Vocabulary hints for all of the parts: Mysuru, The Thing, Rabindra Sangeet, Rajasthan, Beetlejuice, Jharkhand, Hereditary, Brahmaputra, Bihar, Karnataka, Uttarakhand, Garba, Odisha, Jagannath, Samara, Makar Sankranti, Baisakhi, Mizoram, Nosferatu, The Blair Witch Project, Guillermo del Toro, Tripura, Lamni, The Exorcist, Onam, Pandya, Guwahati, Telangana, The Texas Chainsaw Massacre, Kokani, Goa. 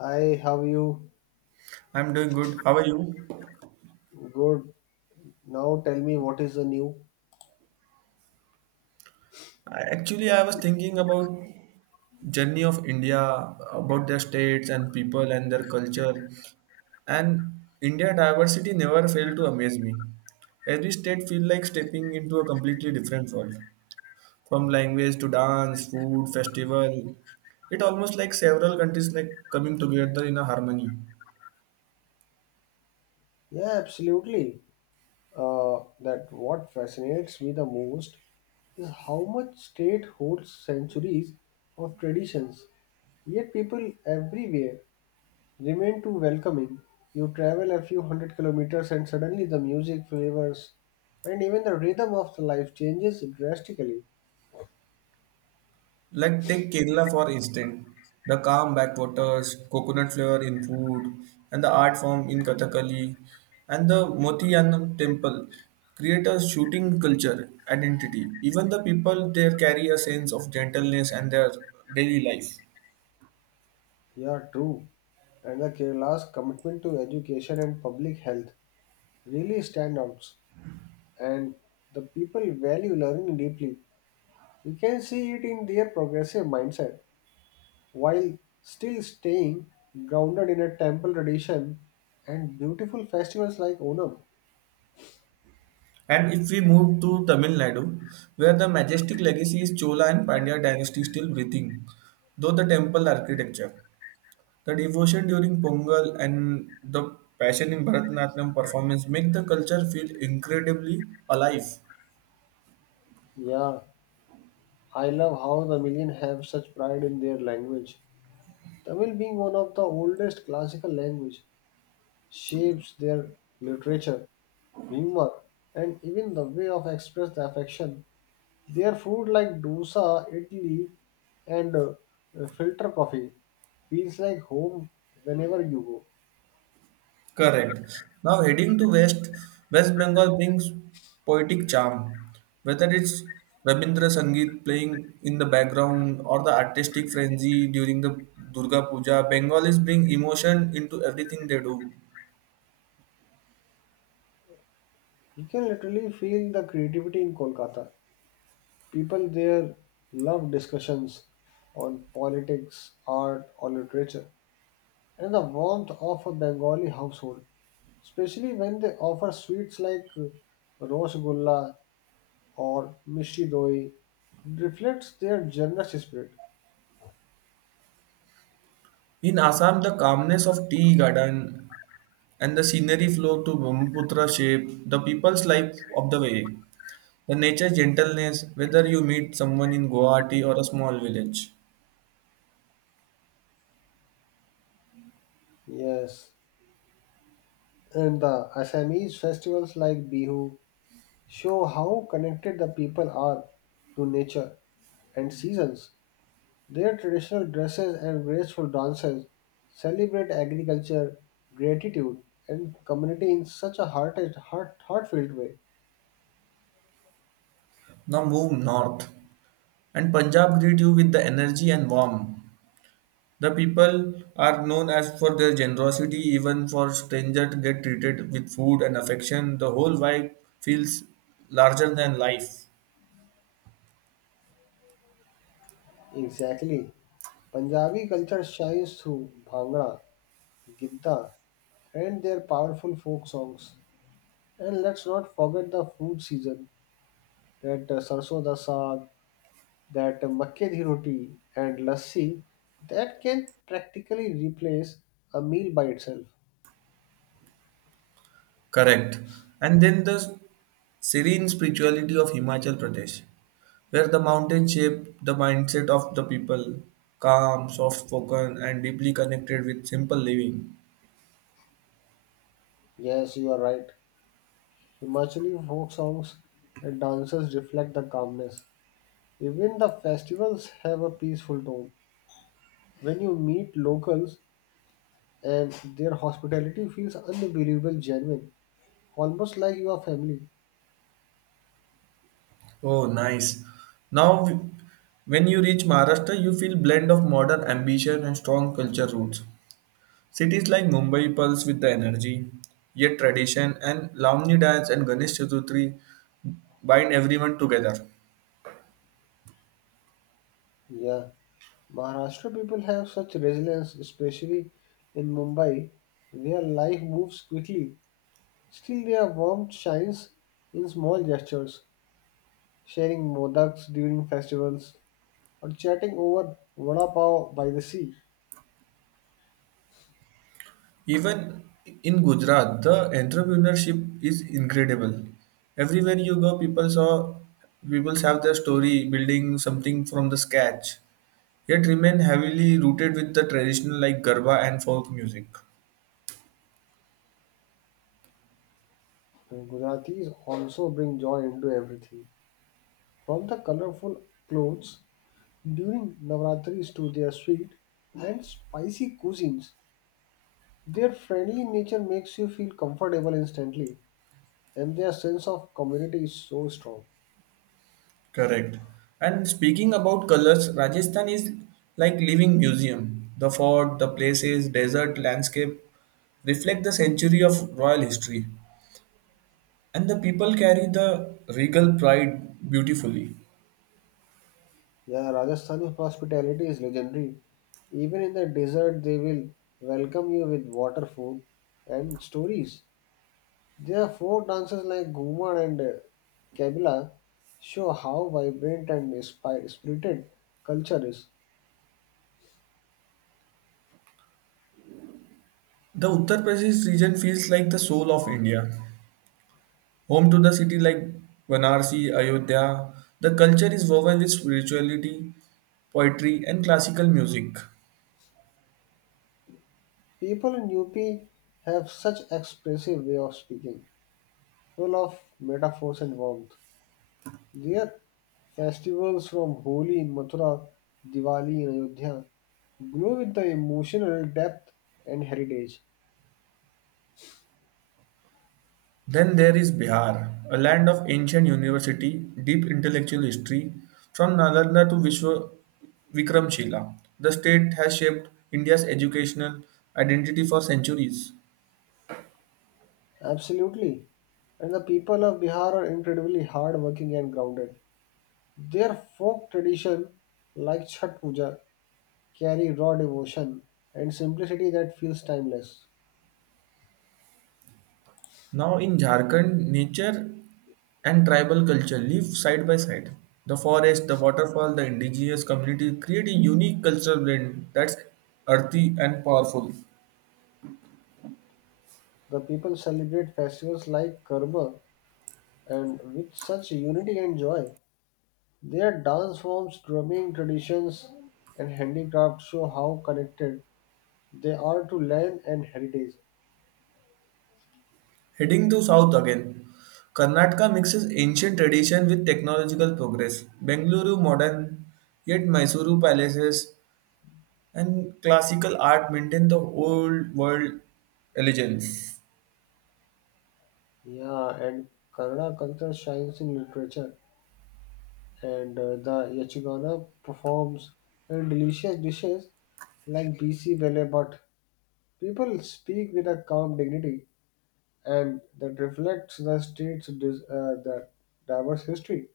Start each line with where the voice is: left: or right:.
left: Hi, how are you?
right: I'm doing good. How are you?
left: Good. Now tell me what is the new?
right: Actually, I was thinking about journey of India, about their states and people and their culture. And India diversity never failed to amaze me. Every state feel like stepping into a completely different world. From language to dance, food, festival. It almost like several countries like coming together in a harmony.
left: Yeah, absolutely. That what fascinates me the most is how much state holds centuries of traditions. Yet people everywhere remain too welcoming. You travel a few hundred kilometers and suddenly the music, flavors, and even the rhythm of the life changes drastically.
right: Like take Kerala for instance, the calm backwaters, coconut flavour in food, and the art form in Kathakali, and the Motiyanam temple create a shooting culture identity. Even the people there carry a sense of gentleness and their daily life.
left: Yeah, true. And the Kerala's commitment to education and public health really stand out and the people value learning deeply. You can see it in their progressive mindset while still staying grounded in a temple tradition and beautiful festivals like Onam.
right: And if we move to Tamil Nadu, where the majestic legacy is Chola and Pandya dynasty still breathing, though the temple architecture. The devotion during Pongal and the passion in Bharatanatyam performance make the culture feel incredibly alive.
left: Yeah, I love how the Tamilian have such pride in their language. Tamil being one of the oldest classical language shapes their literature, humor and even the way of express the affection. Their food like dosa, idli, and filter coffee feels like home whenever you go.
right: Correct. Now heading to West, West Bengal brings poetic charm. Whether it's Rabindra Sangeet playing in the background or the artistic frenzy during the Durga Puja, Bengalis bring emotion into everything they do.
left: You can literally feel the creativity in Kolkata. People there love discussions on politics, art, or literature, and the warmth of a Bengali household, especially when they offer sweets like rosgulla or mishti doi, reflects their generous spirit.
right: In Assam, the calmness of tea garden and the scenery flow to Brahmaputra shape the people's life of the way. The nature's gentleness, whether you meet someone in Guwahati or a small village.
left: Yes. And the Assamese festivals like Bihu show how connected the people are to nature and seasons. Their traditional dresses and graceful dances celebrate agriculture, gratitude, and community in such a heartfelt way.
right: Now move north, and Punjab greet you with the energy and warmth. The people are known as for their generosity, even for strangers get treated with food and affection. The whole vibe feels larger than life.
left: Exactly. Punjabi culture shines through Bhangra, Gidda, and their powerful folk songs. And let's not forget the food season that Sarson da Saag, that makke di roti and lassi that can practically replace a meal by itself.
right: Correct. And then the serene spirituality of Himachal Pradesh, where the mountains shape the mindset of the people, calm, soft spoken, and deeply connected with simple living.
left: Yes, you are right. Himachali folk songs and dances reflect the calmness. Even the festivals have a peaceful tone. When you meet locals and their hospitality feels unbelievable genuine, almost like you are family.
right: Oh, nice. Now, w- when you reach Maharashtra, you feel blend of modern ambition and strong culture roots. Cities like Mumbai pulse with the energy, yet tradition and Lamni dance and Ganesh Chaturthi bind everyone together.
left: Yeah, Maharashtra people have such resilience, especially in Mumbai, where life moves quickly. Still, their warmth shines in small gestures, sharing modaks during festivals or chatting over vada pav by the sea.
right: Even in Gujarat, the entrepreneurship is incredible. Everywhere you go, people saw people have their story building something from the scratch, yet remain heavily rooted with the traditional like Garba and folk music.
left: Gujaratis also bring joy into everything, from the colorful clothes during Navratris to their sweet and spicy cuisines. Their friendly nature makes you feel comfortable instantly, and their sense of community is so strong.
right: Correct. And speaking about colors, Rajasthan is like living museum. The fort, the places, desert landscape reflect the century of royal history, and the people carry the regal pride beautifully.
left: Yeah, Rajasthani hospitality is legendary. Even in the desert, they will welcome you with water, food, and stories. Their folk dances like Ghumar and Kabila show how vibrant and spirited culture is.
right: The Uttar Pradesh region feels like the soul of India, home to the city like Banarsi, Ayodhya. The culture is woven with spirituality, poetry, and classical music.
left: People in UP have such expressive way of speaking, full of metaphors and warmth. Their festivals from Holi in Mathura, Diwali in Ayodhya, glow with the emotional depth and heritage.
right: Then there is Bihar, a land of ancient university, deep intellectual history, from Nalanda to Vishwa Vikramshila. The state has shaped India's educational identity for centuries.
left: Absolutely. And the people of Bihar are incredibly hardworking and grounded. Their folk tradition, like Chhat Puja, carry raw devotion and simplicity that feels timeless.
right: Now in Jharkhand, nature and tribal culture live side by side. The forest, the waterfall, the indigenous community create a unique cultural blend that's earthy and powerful.
left: The people celebrate festivals like Karma and with such unity and joy. Their dance forms, drumming traditions, and handicraft show how connected they are to land and heritage.
right: Heading to south again, Karnataka mixes ancient tradition with technological progress. Bengaluru modern, yet Mysuru palaces and classical art maintain the old world elegance.
left: Yeah, and Kannada culture shines in literature, and the Yachigana performs and delicious dishes like BC Bele, but people speak with a calm dignity, and that reflects the state's dis- the diverse history.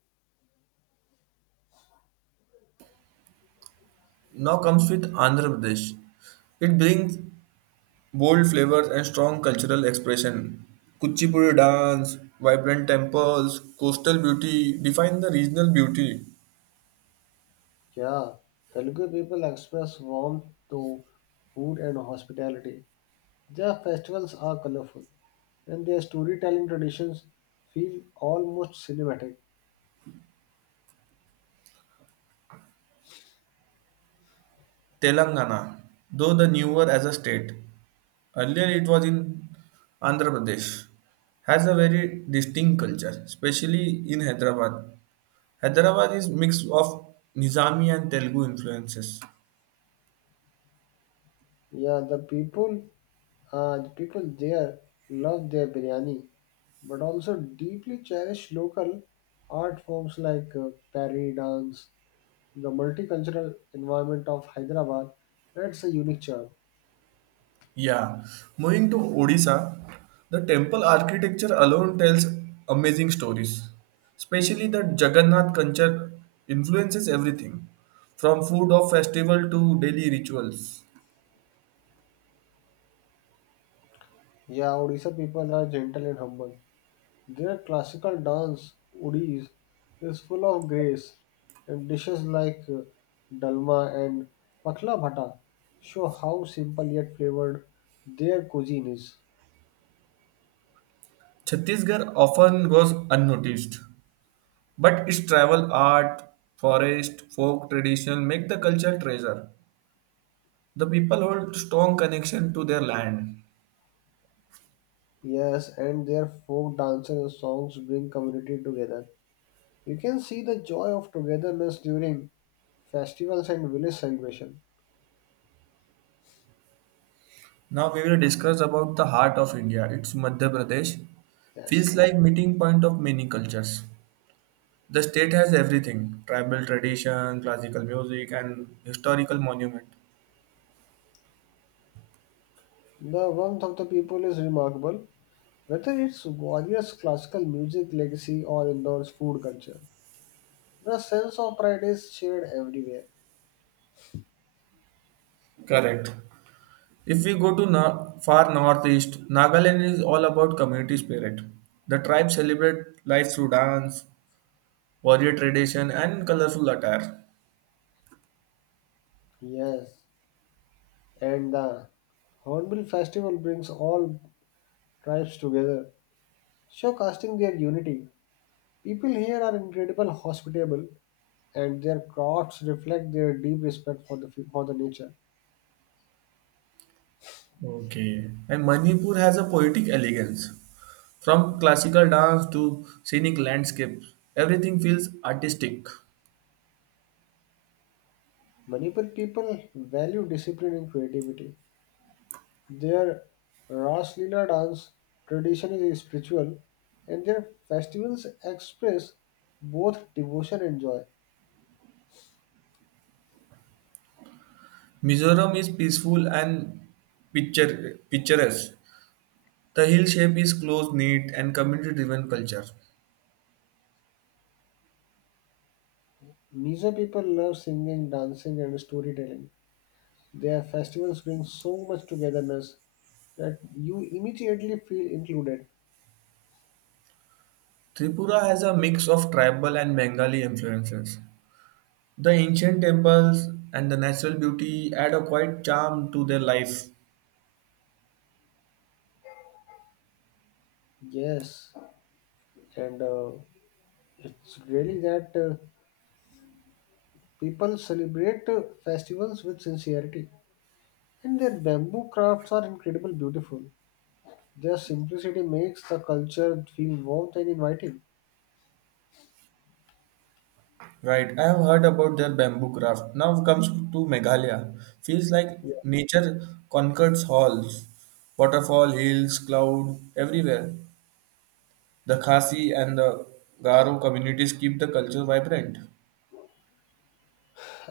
right: Now comes with Andhra Pradesh. It brings bold flavors and strong cultural expression. Kuchipudi dance, vibrant temples, coastal beauty define the regional beauty.
left: Yeah, Telugu people express warmth through food and hospitality. Their festivals are colorful and their storytelling traditions feel almost cinematic.
right: Telangana, though the newer as a state, earlier it was in Andhra Pradesh, has a very distinct culture, especially in Hyderabad. Hyderabad is mix of Nizami and Telugu influences.
left: Yeah, the people there love their biryani, but also deeply cherish local art forms like pari dance. The multicultural environment of Hyderabad adds a unique charm.
right: Yeah, moving to Odisha, the temple architecture alone tells amazing stories. Especially the Jagannath culture influences everything, from food of festival to daily rituals.
left: Yeah, Odisha people are gentle and humble. Their classical dance, Odis, is full of grace, and dishes like dalma and pakla bhata show how simple yet flavored their cuisine is.
right: Chhattisgarh often goes unnoticed, but its travel art, forest, folk tradition make the culture treasure. The people hold strong connection to their land.
left: Yes, and their folk dances and songs bring community together. You can see the joy of togetherness during festivals and village celebration.
right: Now we will discuss about the heart of India. It's Madhya Pradesh.
left: Yes,
right: Feels
left: yes.
right: like meeting point of many cultures. The state has everything: tribal tradition, classical music, and historical monument.
left: The warmth of the people is remarkable, whether it's Gwalior's classical music legacy or Indore's food culture. The sense of pride is shared everywhere.
right: Correct. If we go to far northeast, Nagaland is all about community spirit. The tribe celebrate life through dance, warrior tradition, and colorful attire.
left: Yes, and the Hornbill Festival brings all tribes together, showcasing their unity. People here are incredible hospitable, and their crafts reflect their deep respect for the nature.
right: Okay. And Manipur has a poetic elegance. From classical dance to scenic landscapes, everything feels artistic.
left: Manipur people value discipline and creativity. Their Ras Leela dance tradition is spiritual, and their festivals express both devotion and joy.
right: Mizoram is peaceful and picturesque. The hill shape is close knit and community driven culture.
left: Mizo people love singing, dancing, and storytelling. Their festivals bring so much togetherness that you immediately feel included.
right: Tripura has a mix of tribal and Bengali influences. The ancient temples and the natural beauty add a quiet charm to their life.
left: Yes, and it's really that people celebrate festivals with sincerity, and their bamboo crafts are incredibly beautiful. Their simplicity makes the culture feel warm and inviting.
right: Right, I have heard about their bamboo craft. Now comes to Meghalaya. Feels like
left: Yeah.
right: nature conquers halls. Waterfall, hills, cloud, everywhere. The Khasi and the Garo communities keep the culture vibrant.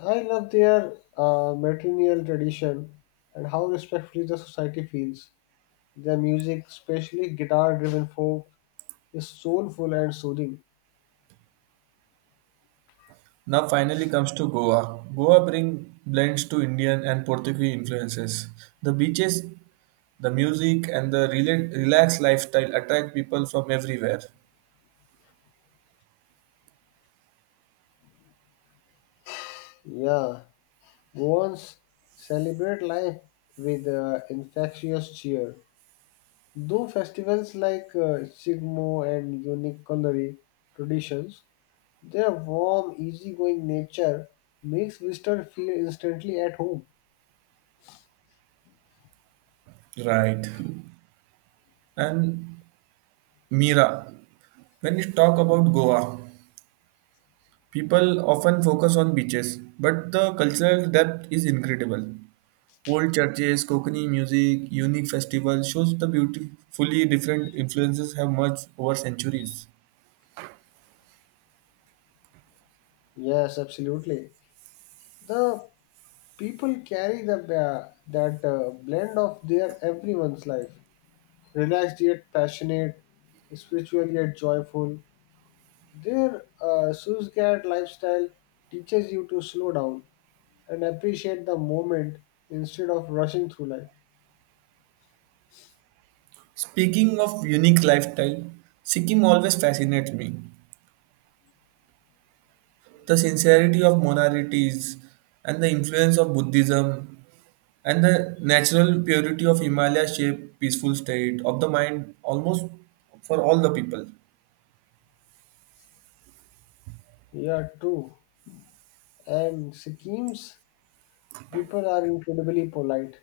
left: I love their matrilineal tradition and how respectfully the society feels. Their music, especially guitar-driven folk, is soulful and soothing.
right: Now finally comes to Goa. Goa bring blends to Indian and Portuguese influences. The beaches, the music, and the relaxed lifestyle attract people from everywhere.
left: Yeah, Goans celebrate life with infectious cheer. Though festivals like Sigmo and unique culinary traditions, their warm, easygoing nature makes visitor feel instantly at home.
right: Right. And Mira. When we talk about Goa, people often focus on beaches, but the cultural depth is incredible. Old churches, Kokani music, unique festivals shows the beautifully different influences have merged over centuries.
left: Yes, absolutely. The people carry the, that blend of their everyone's life, relaxed yet passionate, spiritual yet joyful. Their Suzgat lifestyle teaches you to slow down and appreciate the moment instead of rushing through life.
right: Speaking of unique lifestyle, Sikkim always fascinates me. The sincerity of monarities and the influence of Buddhism and the natural purity of Himalaya shape peaceful state of the mind almost for all the people.
left: Yeah, true. And Sikkim's people are incredibly polite,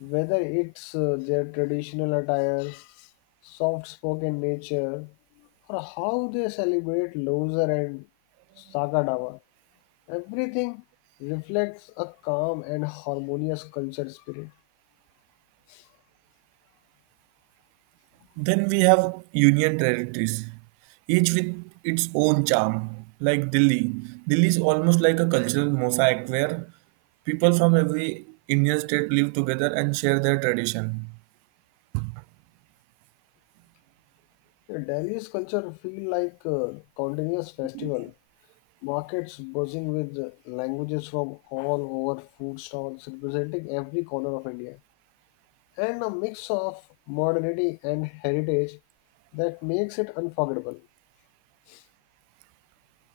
left: whether it's their traditional attire, soft spoken nature, or how they celebrate Loser and Sakadawa. Everything reflects a calm and harmonious culture spirit.
right: Then we have union territories, each with its own charm, like Delhi. Delhi is almost like a cultural mosaic where people from every Indian state live together and share their tradition.
left: The Delhi's culture feel like a continuous festival. Markets buzzing with languages from all over, food stalls representing every corner of India, and a mix of modernity and heritage that makes it unforgettable.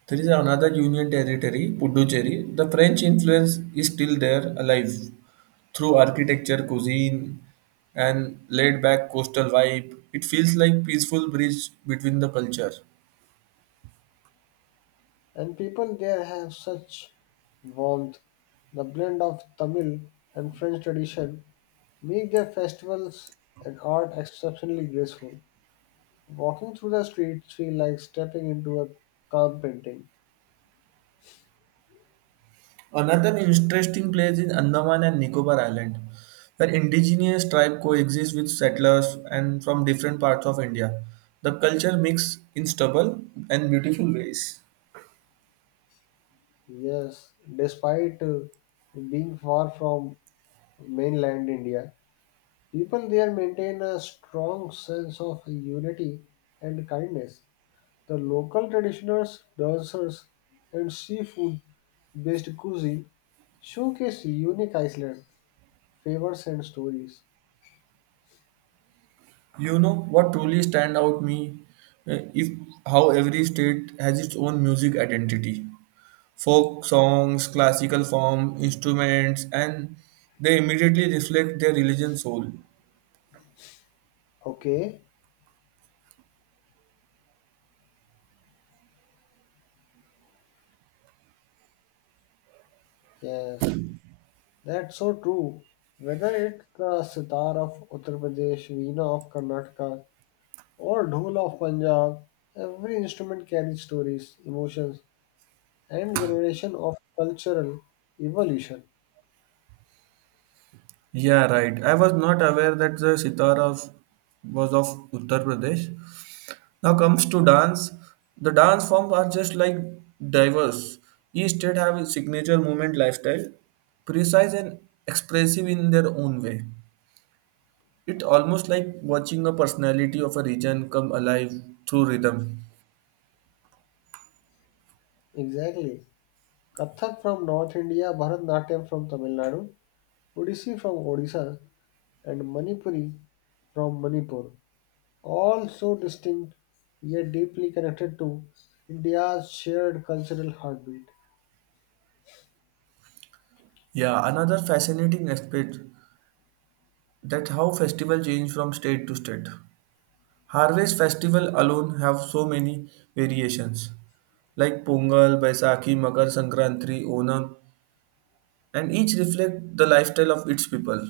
right: There is another union territory, Puducherry. The French influence is still there, alive, through architecture, cuisine, and laid back coastal vibe. It feels like peaceful bridge between the culture.
left: And people there have such warmth. The blend of Tamil and French tradition make their festivals and art exceptionally graceful. Walking through the streets feel like stepping into a calm painting.
right: Another interesting place is Andaman and Nicobar Island, where indigenous tribes coexist with settlers and from different parts of India. The culture mix in stubble and beautiful ways.
left: Yes, despite being far from mainland India, people there maintain a strong sense of unity and kindness. The local traditioners, dancers, and seafood based cuisine showcase unique Iceland flavors and stories.
right: You know what truly stand out me if how every state has its own music identity. Folk songs, classical form, instruments, and they immediately reflect their religion soul.
left: Okay, yes, that's so true. Whether it's the sitar of Uttar Pradesh, veena of Karnataka, or dhol of Punjab, every instrument carries stories, emotions, and generation of cultural evolution.
right: Yeah, right. I was not aware that the sitar of was of Uttar Pradesh. Now comes to dance. The dance forms are just like diverse. Each state have a signature movement lifestyle, precise and expressive in their own way. It's almost like watching a personality of a region come alive through rhythm.
left: Exactly. Kathak from North India, Bharatanatyam from Tamil Nadu, Odissi from Odisha, and Manipuri from Manipur, all so distinct yet deeply connected to India's shared cultural heartbeat.
right: Yeah, another fascinating aspect that how festival change from state to state. Harvest festival alone have so many variations like Pongal, Baisakhi, Makar Sankranti, Onam, and each reflect the lifestyle of its people.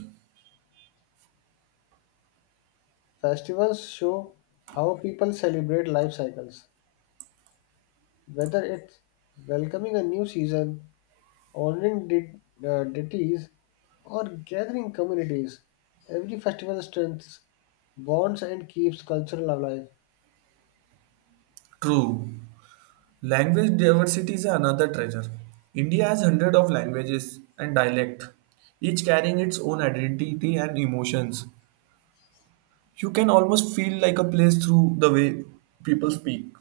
left: Festivals show how people celebrate life cycles, whether it's welcoming a new season, honoring deities, or gathering communities. Every festival strengthens bonds and keeps cultural alive.
right: True. Language diversity is another treasure. India has hundreds of languages and dialect, each carrying its own identity and emotions. You can almost feel like a place through the way people speak.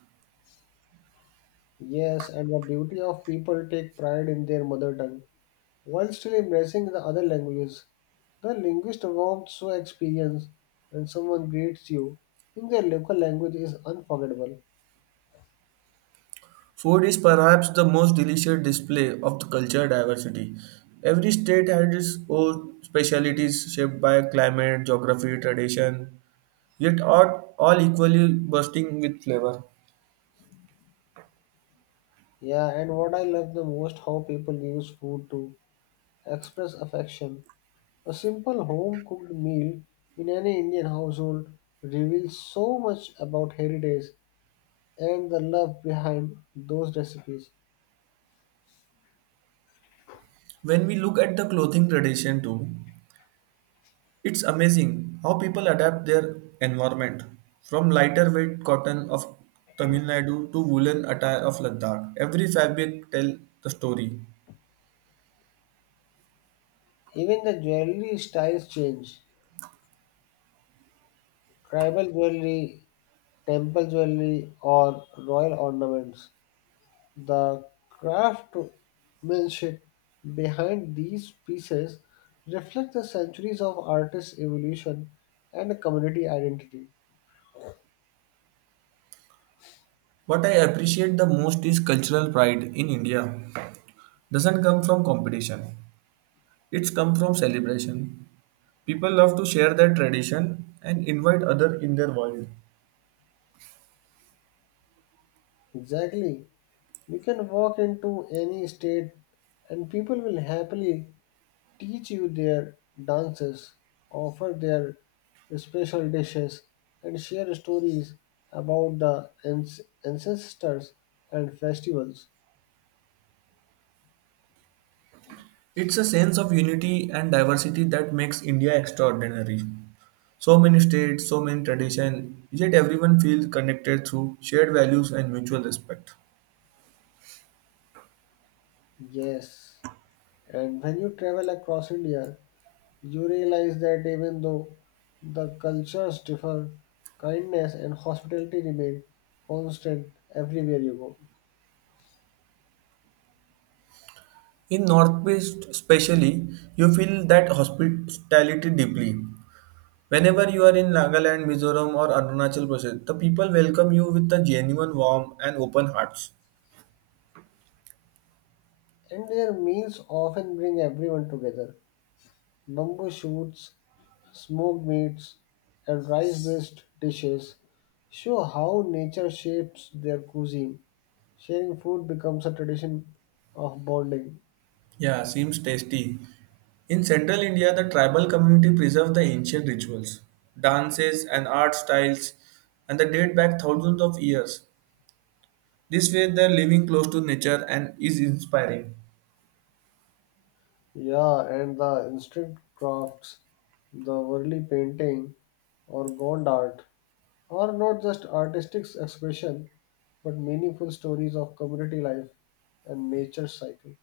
left: Yes, and the beauty of people take pride in their mother tongue. While still embracing the other languages, the linguist warmth so experience when someone greets you in their local language is unforgettable.
right: Food is perhaps the most delicious display of the cultural diversity. Every state has its own specialities shaped by climate, geography, tradition, yet are all equally bursting with flavor.
left: Yeah, and what I love the most how people use food to express affection. A simple home cooked meal in any Indian household reveals so much about heritage and the love behind those recipes.
right: When we look at the clothing tradition too, it's amazing how people adapt their environment, from lighter weight cotton of Tamil Nadu to woolen attire of Ladakh. Every fabric tells the story.
left: Even the jewelry styles change. Tribal jewelry, temple jewelry, or royal ornaments. The craftsmanship behind these pieces reflects the centuries of artists' evolution and the community identity.
right: What I appreciate the most is cultural pride in India. Doesn't come from competition. It's come from celebration. People love to share their tradition and invite other in their world.
left: Exactly. You can walk into any state and people will happily teach you their dances, offer their special dishes, and share stories about the ancestors and festivals.
right: It's a sense of unity and diversity that makes India extraordinary. So many states, so many traditions, yet everyone feels connected through shared values and mutual respect.
left: Yes, and when you travel across India, you realize that even though the cultures differ, kindness and hospitality remain constant everywhere you go.
right: In Northeast, especially, you feel that hospitality deeply. Whenever you are in Nagaland, Mizoram, or Arunachal Pradesh, the people welcome you with a genuine warmth and open hearts.
left: And their meals often bring everyone together. Bamboo shoots, smoked meats, and rice based dishes show how nature shapes their cuisine. Sharing food becomes a tradition of bonding.
right: Yeah, seems tasty. In central India, the tribal community preserve the ancient rituals, dances, and art styles, and they date back thousands of years. This way, they're living close to nature and is inspiring.
left: Yeah, and the instant crafts, the worldly painting or gond art are not just artistic expression but meaningful stories of community life and nature cycle.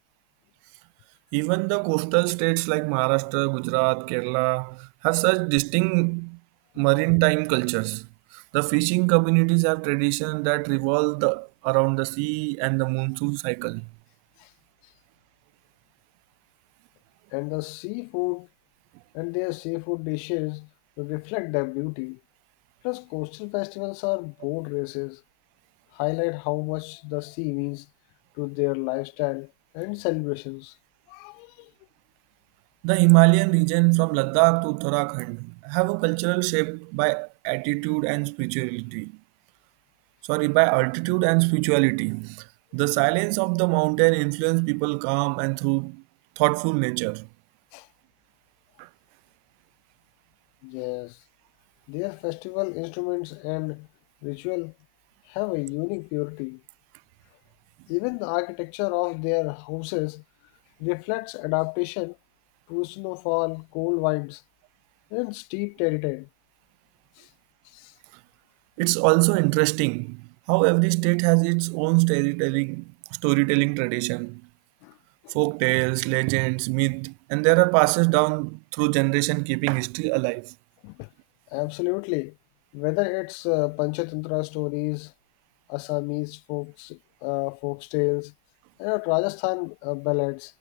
right: Even the coastal states like Maharashtra, Gujarat, Kerala have such distinct maritime cultures. The fishing communities have traditions that revolve around the sea and the monsoon cycle.
left: And the seafood and their seafood dishes reflect their beauty. Plus, coastal festivals are boat races, highlight how much the sea means to their lifestyle and celebrations.
right: The Himalayan region from Ladakh to Uttarakhand have a cultural shaped by attitude and spirituality. Sorry, by altitude and spirituality. The silence of the mountain influence people calm and through thoughtful nature.
left: Yes. Their festival instruments and ritual have a unique purity. Even the architecture of their houses reflects adaptation to snowfall, cold winds, and steep terrain.
right: It's also interesting how every state has its own storytelling tradition, folk tales, legends, myth, and there are passes down through generation keeping history alive.
left: Absolutely. Whether it's Panchatantra stories, Assamese folks, folk tales, and Rajasthan ballads,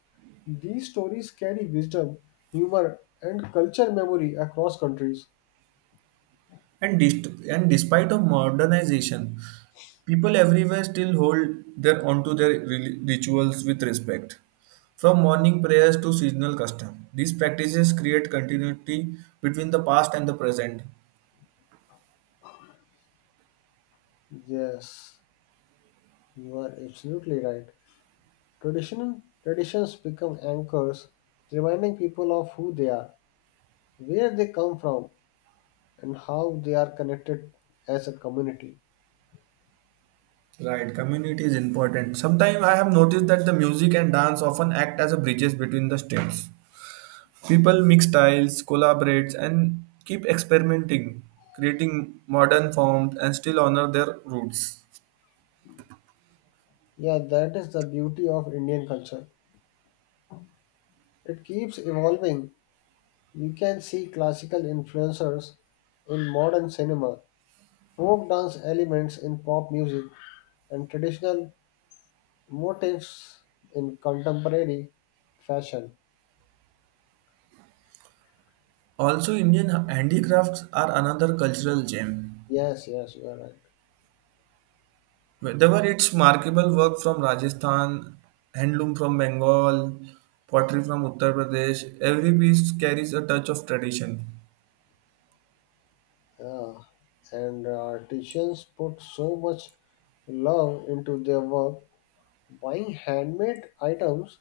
left: these stories carry wisdom, humor, and culture memory across countries.
right: And despite of modernization, people everywhere still hold their onto their rituals with respect. From morning prayers to seasonal custom, these practices create continuity between the past and the present.
left: Yes. You are absolutely right. Traditional traditions become anchors, reminding people of who they are, where they come from, and how they are connected as a community.
right: Right, community is important. Sometimes I have noticed that the music and dance often act as a bridges between the states. People mix styles, collaborate, and keep experimenting, creating modern forms and still honor their roots.
left: Yeah, that is the beauty of Indian culture. It keeps evolving. You can see classical influencers in modern cinema, folk dance elements in pop music, and traditional motifs in contemporary fashion.
right: Also, Indian handicrafts are another cultural gem.
left: Yes, yes, you are right.
right: Whether it's markable work from Rajasthan, handloom from Bengal, pottery from Uttar Pradesh, every piece carries a touch of tradition.
left: Uh, and artisans put so much love into their work. Buying handmade items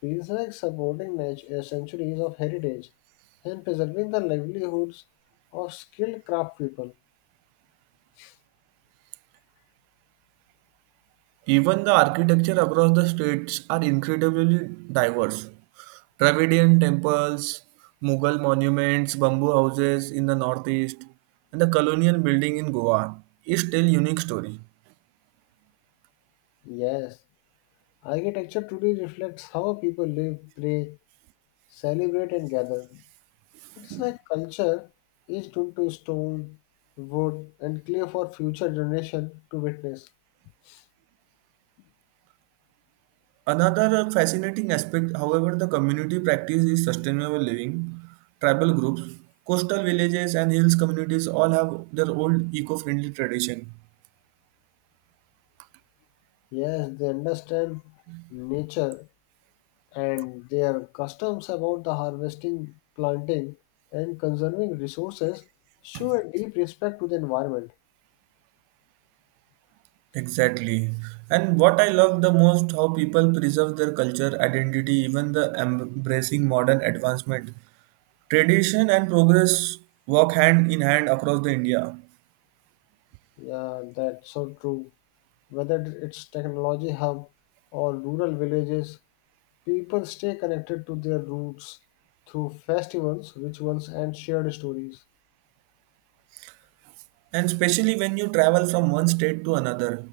left: feels like supporting centuries of heritage and preserving the livelihoods of skilled craft people.
right: Even the architecture across the states are incredibly diverse. Dravidian temples, Mughal monuments, bamboo houses in the northeast, and the colonial building in Goa each tell unique story.
left: Yes, architecture today reflects how people live, pray, celebrate, and gather. It's like culture is into stone, wood, and clay for future generation to witness.
right: Another fascinating aspect, however, the community practice is sustainable living. Tribal groups, coastal villages, and hills communities all have their old eco-friendly tradition.
left: Yes, they understand nature and their customs about the harvesting, planting, and conserving resources show a deep respect to the environment.
right: Exactly. And what I love the most, how people preserve their culture, identity, even the embracing modern advancement. Tradition and progress walk hand in hand across the India.
left: Yeah, that's so true. Whether it's technology hub or rural villages, people stay connected to their roots through festivals, rituals, and shared stories.
right: And especially when you travel from one state to another.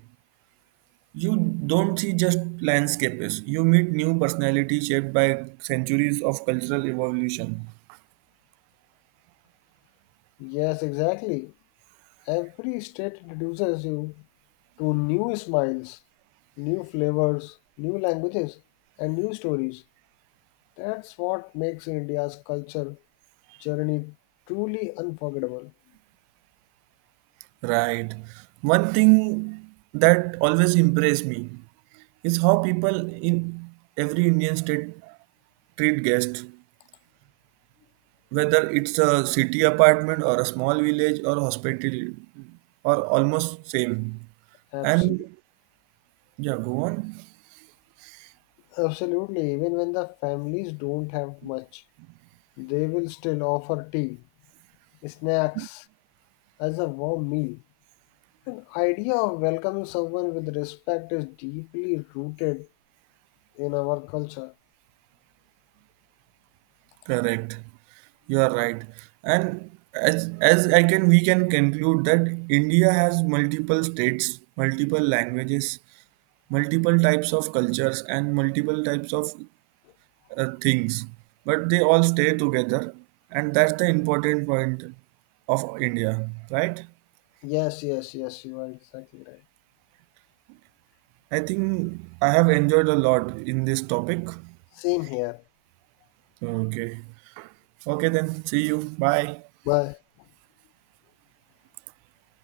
right: You don't see just landscapes, you meet new personalities shaped by centuries of cultural evolution.
left: Yes, exactly. Every state introduces you to new smiles, new flavors, new languages, and new stories. That's what makes India's culture journey truly unforgettable.
right: Right. One thing that always impressed me is how people in every Indian state treat guests, whether it's a city apartment or a small village or hospital or almost same.
left: Absolutely.
right: And yeah, go on.
left: Absolutely. Even when the families don't have much, they will still offer tea, snacks as a warm meal. An idea of welcoming someone with respect is deeply rooted in our culture.
right: Correct. You are right. And as I can we can conclude that India has multiple states, multiple languages, multiple types of cultures and multiple types of things. But they all stay together and that's the important point of India, right?
left: Yes, yes, yes, you are exactly right.
right: I think I have enjoyed a lot in this topic.
left: Same here.
right: Okay. Okay then, see you. Bye.
left: Bye.